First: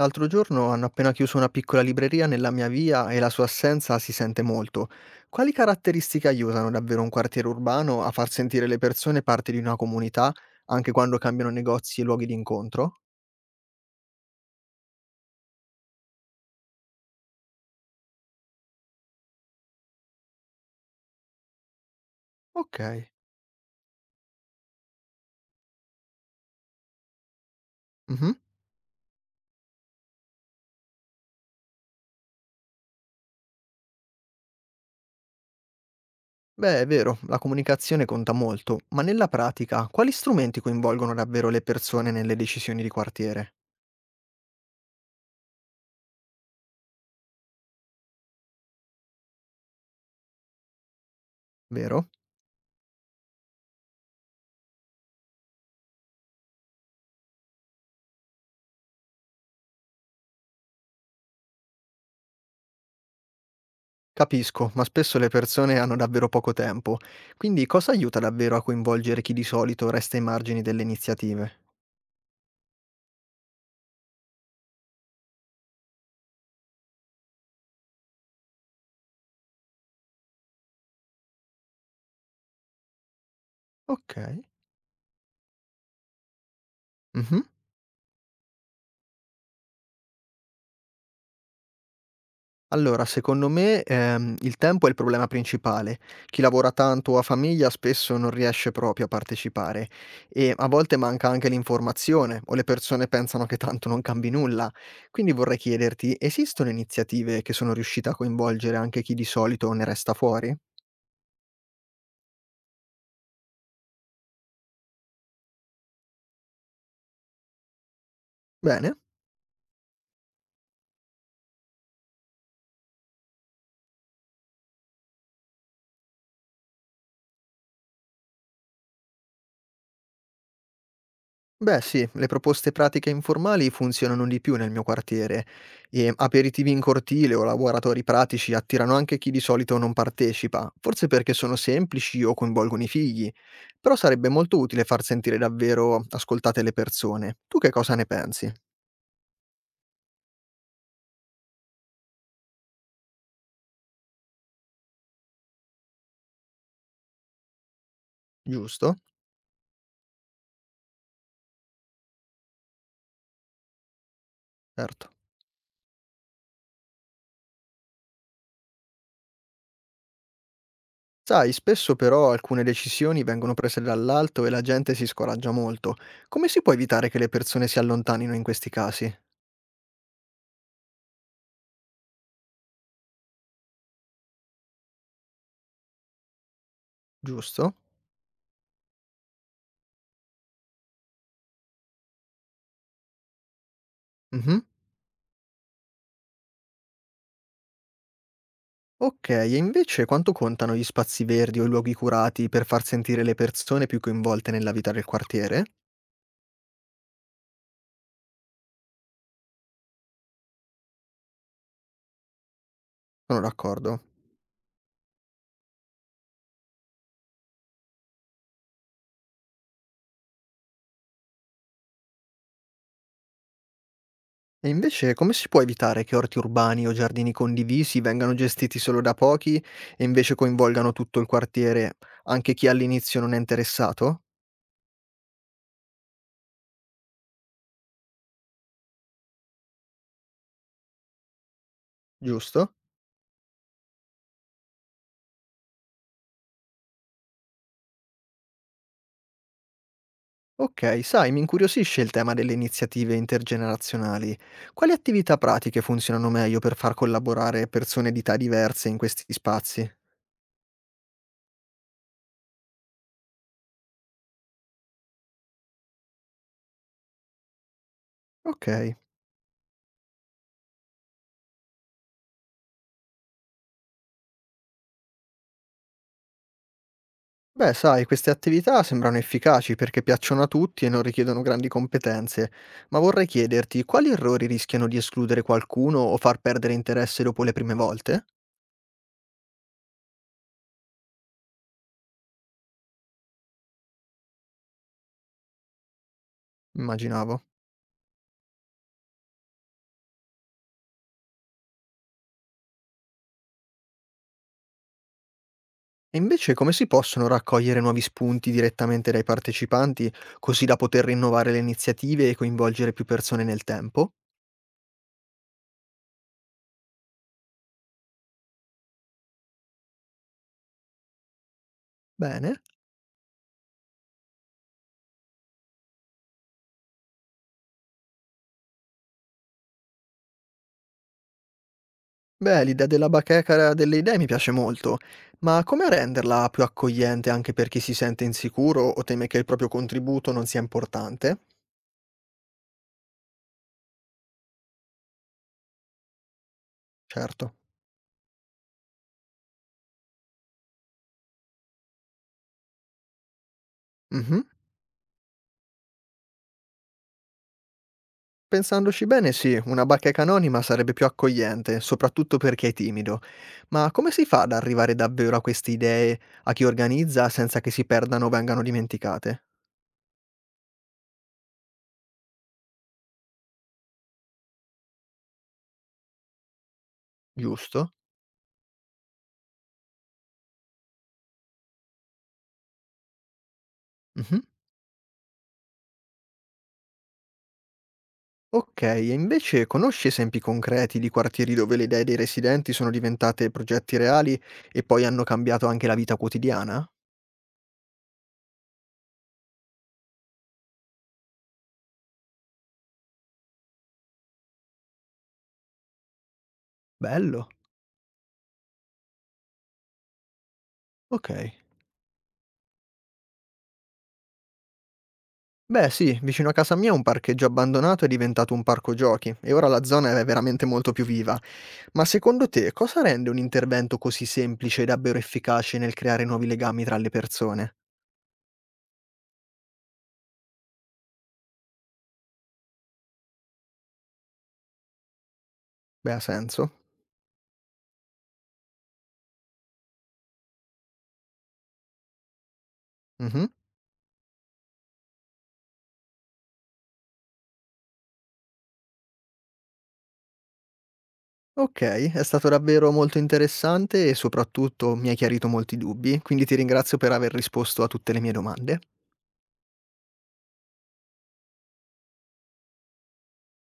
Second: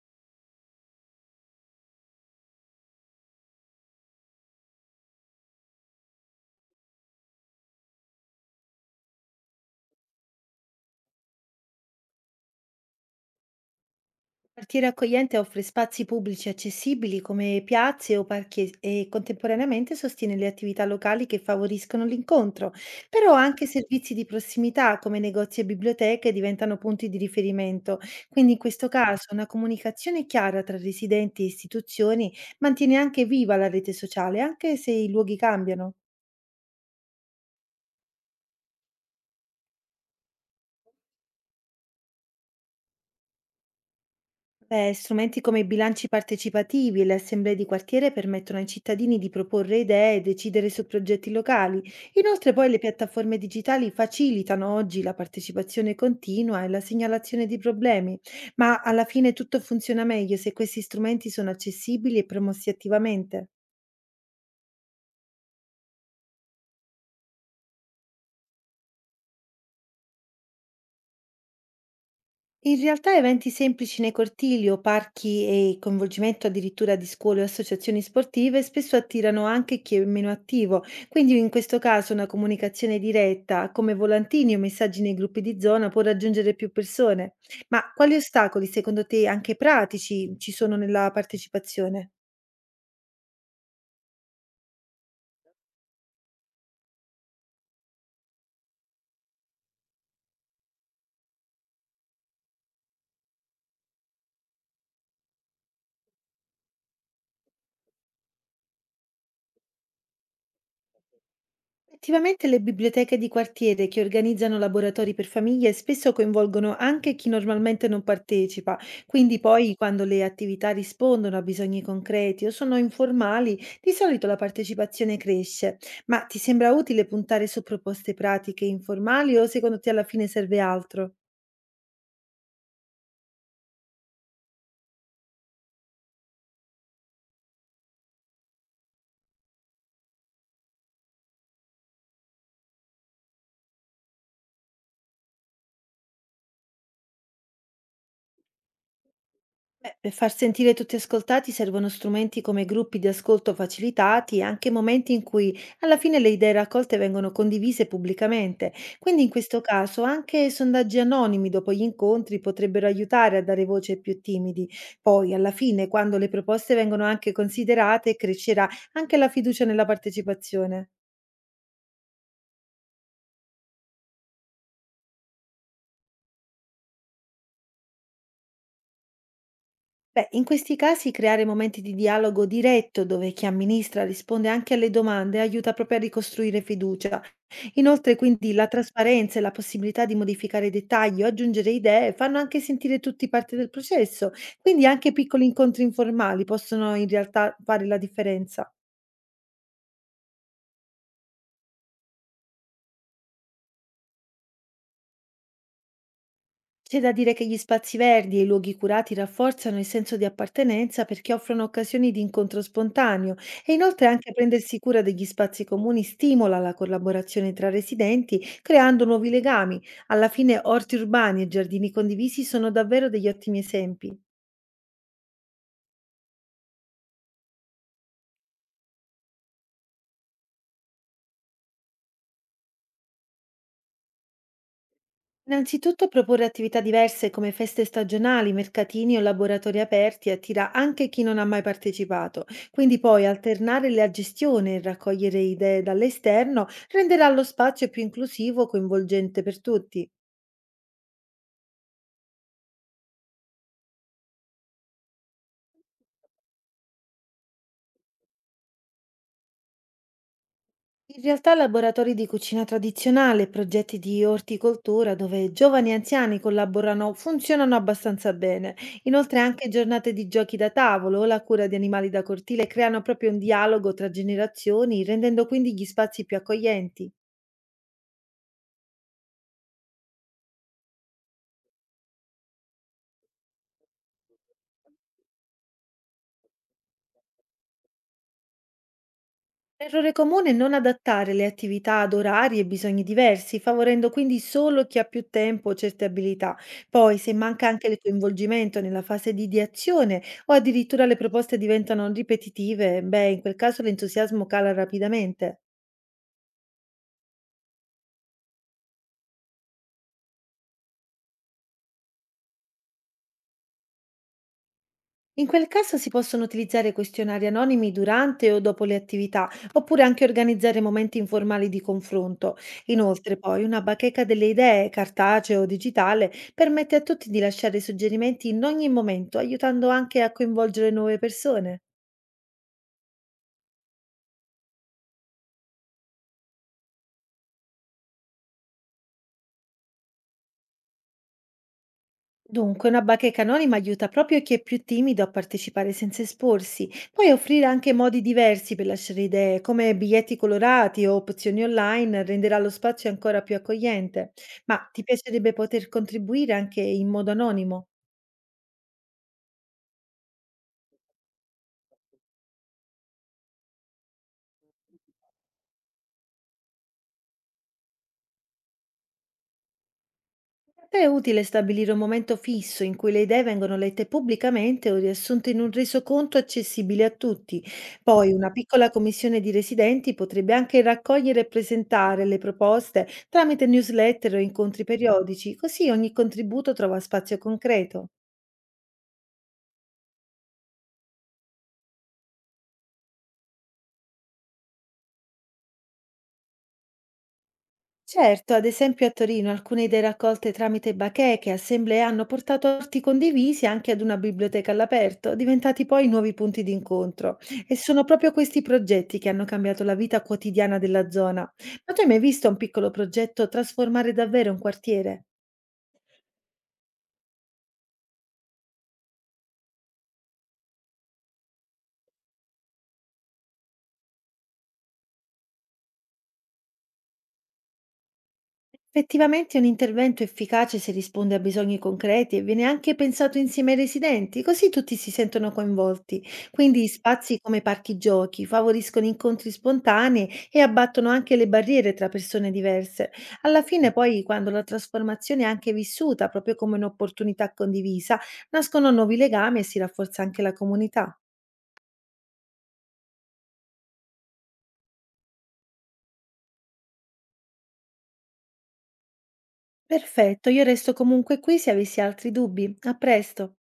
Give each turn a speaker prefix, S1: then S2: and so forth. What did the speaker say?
S1: L'altro giorno hanno appena chiuso una piccola libreria nella mia via e la sua assenza si sente molto. Quali caratteristiche aiutano davvero un quartiere urbano a far sentire le persone parte di una comunità, anche quando cambiano negozi e luoghi di incontro?
S2: Partire Accogliente offre spazi pubblici accessibili come piazze o parchi e contemporaneamente sostiene le attività locali che favoriscono l'incontro,
S1: Ok.
S2: però anche servizi di prossimità come negozi e biblioteche diventano punti di riferimento,
S1: Mhm.
S2: quindi in questo caso una comunicazione chiara tra residenti e istituzioni mantiene anche viva la rete sociale, anche se i luoghi cambiano.
S1: Beh, è vero, la comunicazione conta molto, ma nella pratica quali strumenti coinvolgono davvero le persone nelle decisioni di quartiere?
S2: Beh, strumenti come i bilanci partecipativi e le assemblee di quartiere permettono ai cittadini di proporre idee e decidere su progetti locali.
S1: Vero?
S2: Inoltre poi le piattaforme digitali facilitano oggi la partecipazione continua e la segnalazione di problemi, ma alla fine tutto funziona meglio se questi strumenti sono accessibili e promossi attivamente.
S1: Capisco, ma spesso le persone hanno davvero poco tempo, quindi cosa aiuta davvero a coinvolgere chi di solito resta ai margini delle iniziative?
S2: In realtà eventi semplici nei cortili o parchi e il coinvolgimento addirittura di scuole o associazioni sportive spesso attirano anche chi è meno attivo, quindi in questo caso una comunicazione diretta come
S1: Ok.
S2: volantini o messaggi nei gruppi di zona può raggiungere più persone.
S1: Mhm.
S2: Ma quali ostacoli, secondo te, anche pratici ci sono nella partecipazione?
S1: Allora, secondo me il tempo è il problema principale. Chi lavora tanto o ha famiglia spesso non riesce proprio a partecipare e a volte manca anche l'informazione o le persone pensano che tanto non cambi nulla. Quindi vorrei chiederti, esistono iniziative che sono riuscite a coinvolgere anche chi di solito ne resta fuori?
S2: Effettivamente le biblioteche di quartiere che organizzano laboratori per famiglie spesso coinvolgono anche chi normalmente non partecipa,
S1: Bene.
S2: quindi poi, quando le attività rispondono a bisogni concreti o sono informali, di solito la partecipazione cresce. Ma ti sembra utile puntare su proposte pratiche informali o secondo te alla fine serve altro?
S1: Beh sì, le proposte pratiche informali funzionano di più nel mio quartiere e aperitivi in cortile o laboratori pratici attirano anche chi di solito non partecipa, forse perché sono semplici o coinvolgono i figli, però sarebbe molto utile far sentire davvero ascoltate le persone. Tu che cosa ne pensi?
S2: Beh, per far sentire tutti ascoltati servono strumenti come gruppi di ascolto facilitati e anche momenti in cui alla fine le idee raccolte vengono condivise pubblicamente.
S1: Giusto?
S2: Quindi in questo caso anche sondaggi anonimi dopo gli incontri potrebbero aiutare a dare voce ai più timidi.
S1: Certo.
S2: Poi alla fine, quando le proposte vengono anche considerate, crescerà anche la fiducia nella partecipazione.
S1: Sai, spesso però alcune decisioni vengono prese dall'alto e la gente si scoraggia molto. Come si può evitare che le persone si allontanino in questi casi?
S2: Beh, in questi casi creare momenti di dialogo diretto dove chi amministra risponde anche alle domande aiuta proprio a ricostruire fiducia.
S1: Giusto?
S2: Inoltre, quindi, la trasparenza e la possibilità di modificare dettagli o aggiungere idee fanno anche sentire tutti parte del processo,
S1: Mhm.
S2: quindi anche piccoli incontri informali possono in realtà fare la differenza.
S1: Okay, e invece quanto contano gli spazi verdi o i luoghi curati per far sentire le persone più coinvolte nella vita del quartiere?
S2: C'è da dire che gli spazi verdi e i luoghi curati rafforzano il senso di appartenenza perché offrono occasioni di incontro spontaneo,
S1: Sono
S2: e
S1: d'accordo.
S2: inoltre anche prendersi cura degli spazi comuni stimola la collaborazione tra residenti, creando nuovi legami. Alla fine orti urbani e giardini condivisi sono davvero degli ottimi esempi.
S1: E invece come si può evitare che orti urbani o giardini condivisi vengano gestiti solo da pochi e invece coinvolgano tutto il quartiere, anche chi all'inizio non è interessato?
S2: Innanzitutto proporre attività diverse come feste stagionali, mercatini o laboratori aperti attira anche chi non ha mai partecipato,
S1: Giusto?
S2: quindi poi alternare la gestione e raccogliere idee dall'esterno renderà lo spazio più inclusivo e coinvolgente per tutti.
S1: Ok, sai, mi incuriosisce il tema delle iniziative intergenerazionali. Quali attività pratiche funzionano meglio per far collaborare persone di età diverse in questi spazi?
S2: In realtà laboratori di cucina tradizionale e progetti di orticoltura dove giovani e anziani collaborano funzionano abbastanza
S1: Ok.
S2: bene. Inoltre anche giornate di giochi da tavolo o la cura di animali da cortile creano proprio un dialogo tra generazioni, rendendo quindi gli spazi più accoglienti.
S1: Beh, sai, queste attività sembrano efficaci perché piacciono a tutti e non richiedono grandi competenze, ma vorrei chiederti quali errori rischiano di escludere qualcuno o far perdere interesse dopo le prime volte?
S2: Errore comune è non adattare le attività ad orari e bisogni diversi, favorendo quindi solo chi ha più tempo o certe abilità. Poi, se
S1: Immaginavo.
S2: manca anche il coinvolgimento nella fase di azione o addirittura le proposte diventano ripetitive, beh, in quel caso l'entusiasmo cala rapidamente.
S1: E invece come si possono raccogliere nuovi spunti direttamente dai partecipanti, così da poter rinnovare le iniziative e coinvolgere più persone nel tempo?
S2: In quel caso si possono utilizzare questionari anonimi durante o dopo le attività, oppure anche organizzare momenti informali di confronto.
S1: Bene.
S2: Inoltre, poi, una bacheca delle idee, cartaceo o digitale, permette a tutti di lasciare suggerimenti in ogni momento, aiutando anche a coinvolgere nuove persone.
S1: Beh, l'idea della bacheca delle idee mi piace molto, ma come renderla più accogliente anche per chi si sente insicuro o teme che il proprio contributo non sia importante?
S2: Dunque, una bacheca anonima aiuta proprio chi è più timido a partecipare senza esporsi. Puoi
S1: Certo.
S2: offrire anche modi diversi per lasciare idee, come biglietti colorati o opzioni online; renderà lo spazio ancora più accogliente.
S1: Mhm.
S2: Ma ti piacerebbe poter contribuire anche in modo anonimo?
S1: Pensandoci bene, sì, una bacheca anonima sarebbe più accogliente, soprattutto per chi è timido. Ma come si fa ad arrivare davvero a queste idee a chi organizza senza che si perdano o vengano dimenticate?
S2: Per te è utile stabilire un momento fisso in cui le idee vengono lette pubblicamente o riassunte in un resoconto accessibile a tutti.
S1: Giusto?
S2: Poi una piccola commissione di residenti potrebbe anche raccogliere e presentare le proposte tramite newsletter o
S1: Mhm.
S2: incontri periodici, così ogni contributo trova spazio concreto.
S1: Okay, e invece conosci esempi concreti di quartieri dove le idee dei residenti sono diventate progetti reali e poi hanno cambiato anche la vita quotidiana?
S2: Certo, ad esempio a Torino alcune idee raccolte tramite bacheche e assemblee hanno portato arti condivisi anche ad una biblioteca all'aperto, diventati poi nuovi punti di incontro.
S1: Bello.
S2: E sono proprio questi progetti che hanno cambiato la vita quotidiana della zona.
S1: Okay.
S2: Ma tu hai mai visto un piccolo progetto trasformare davvero un quartiere?
S1: Beh sì, vicino a casa mia un parcheggio abbandonato è diventato un parco giochi e ora la zona è veramente molto più viva. Ma secondo te cosa rende un intervento così semplice e davvero efficace nel creare nuovi legami tra le persone?
S2: Effettivamente un intervento efficace se risponde a bisogni concreti e viene anche pensato insieme ai residenti, così tutti si sentono
S1: Beh, ha
S2: coinvolti.
S1: senso.
S2: Quindi spazi come parchi giochi favoriscono incontri spontanei e abbattono anche le barriere tra persone diverse.
S1: Mh-mh.
S2: Alla fine poi, quando la trasformazione è anche vissuta proprio come un'opportunità condivisa, nascono nuovi legami e si rafforza anche la comunità.
S1: Okay, è stato davvero molto interessante e soprattutto mi hai chiarito molti dubbi, quindi ti ringrazio per aver risposto a tutte le mie domande.
S2: Perfetto, io resto comunque qui se avessi altri dubbi. A presto.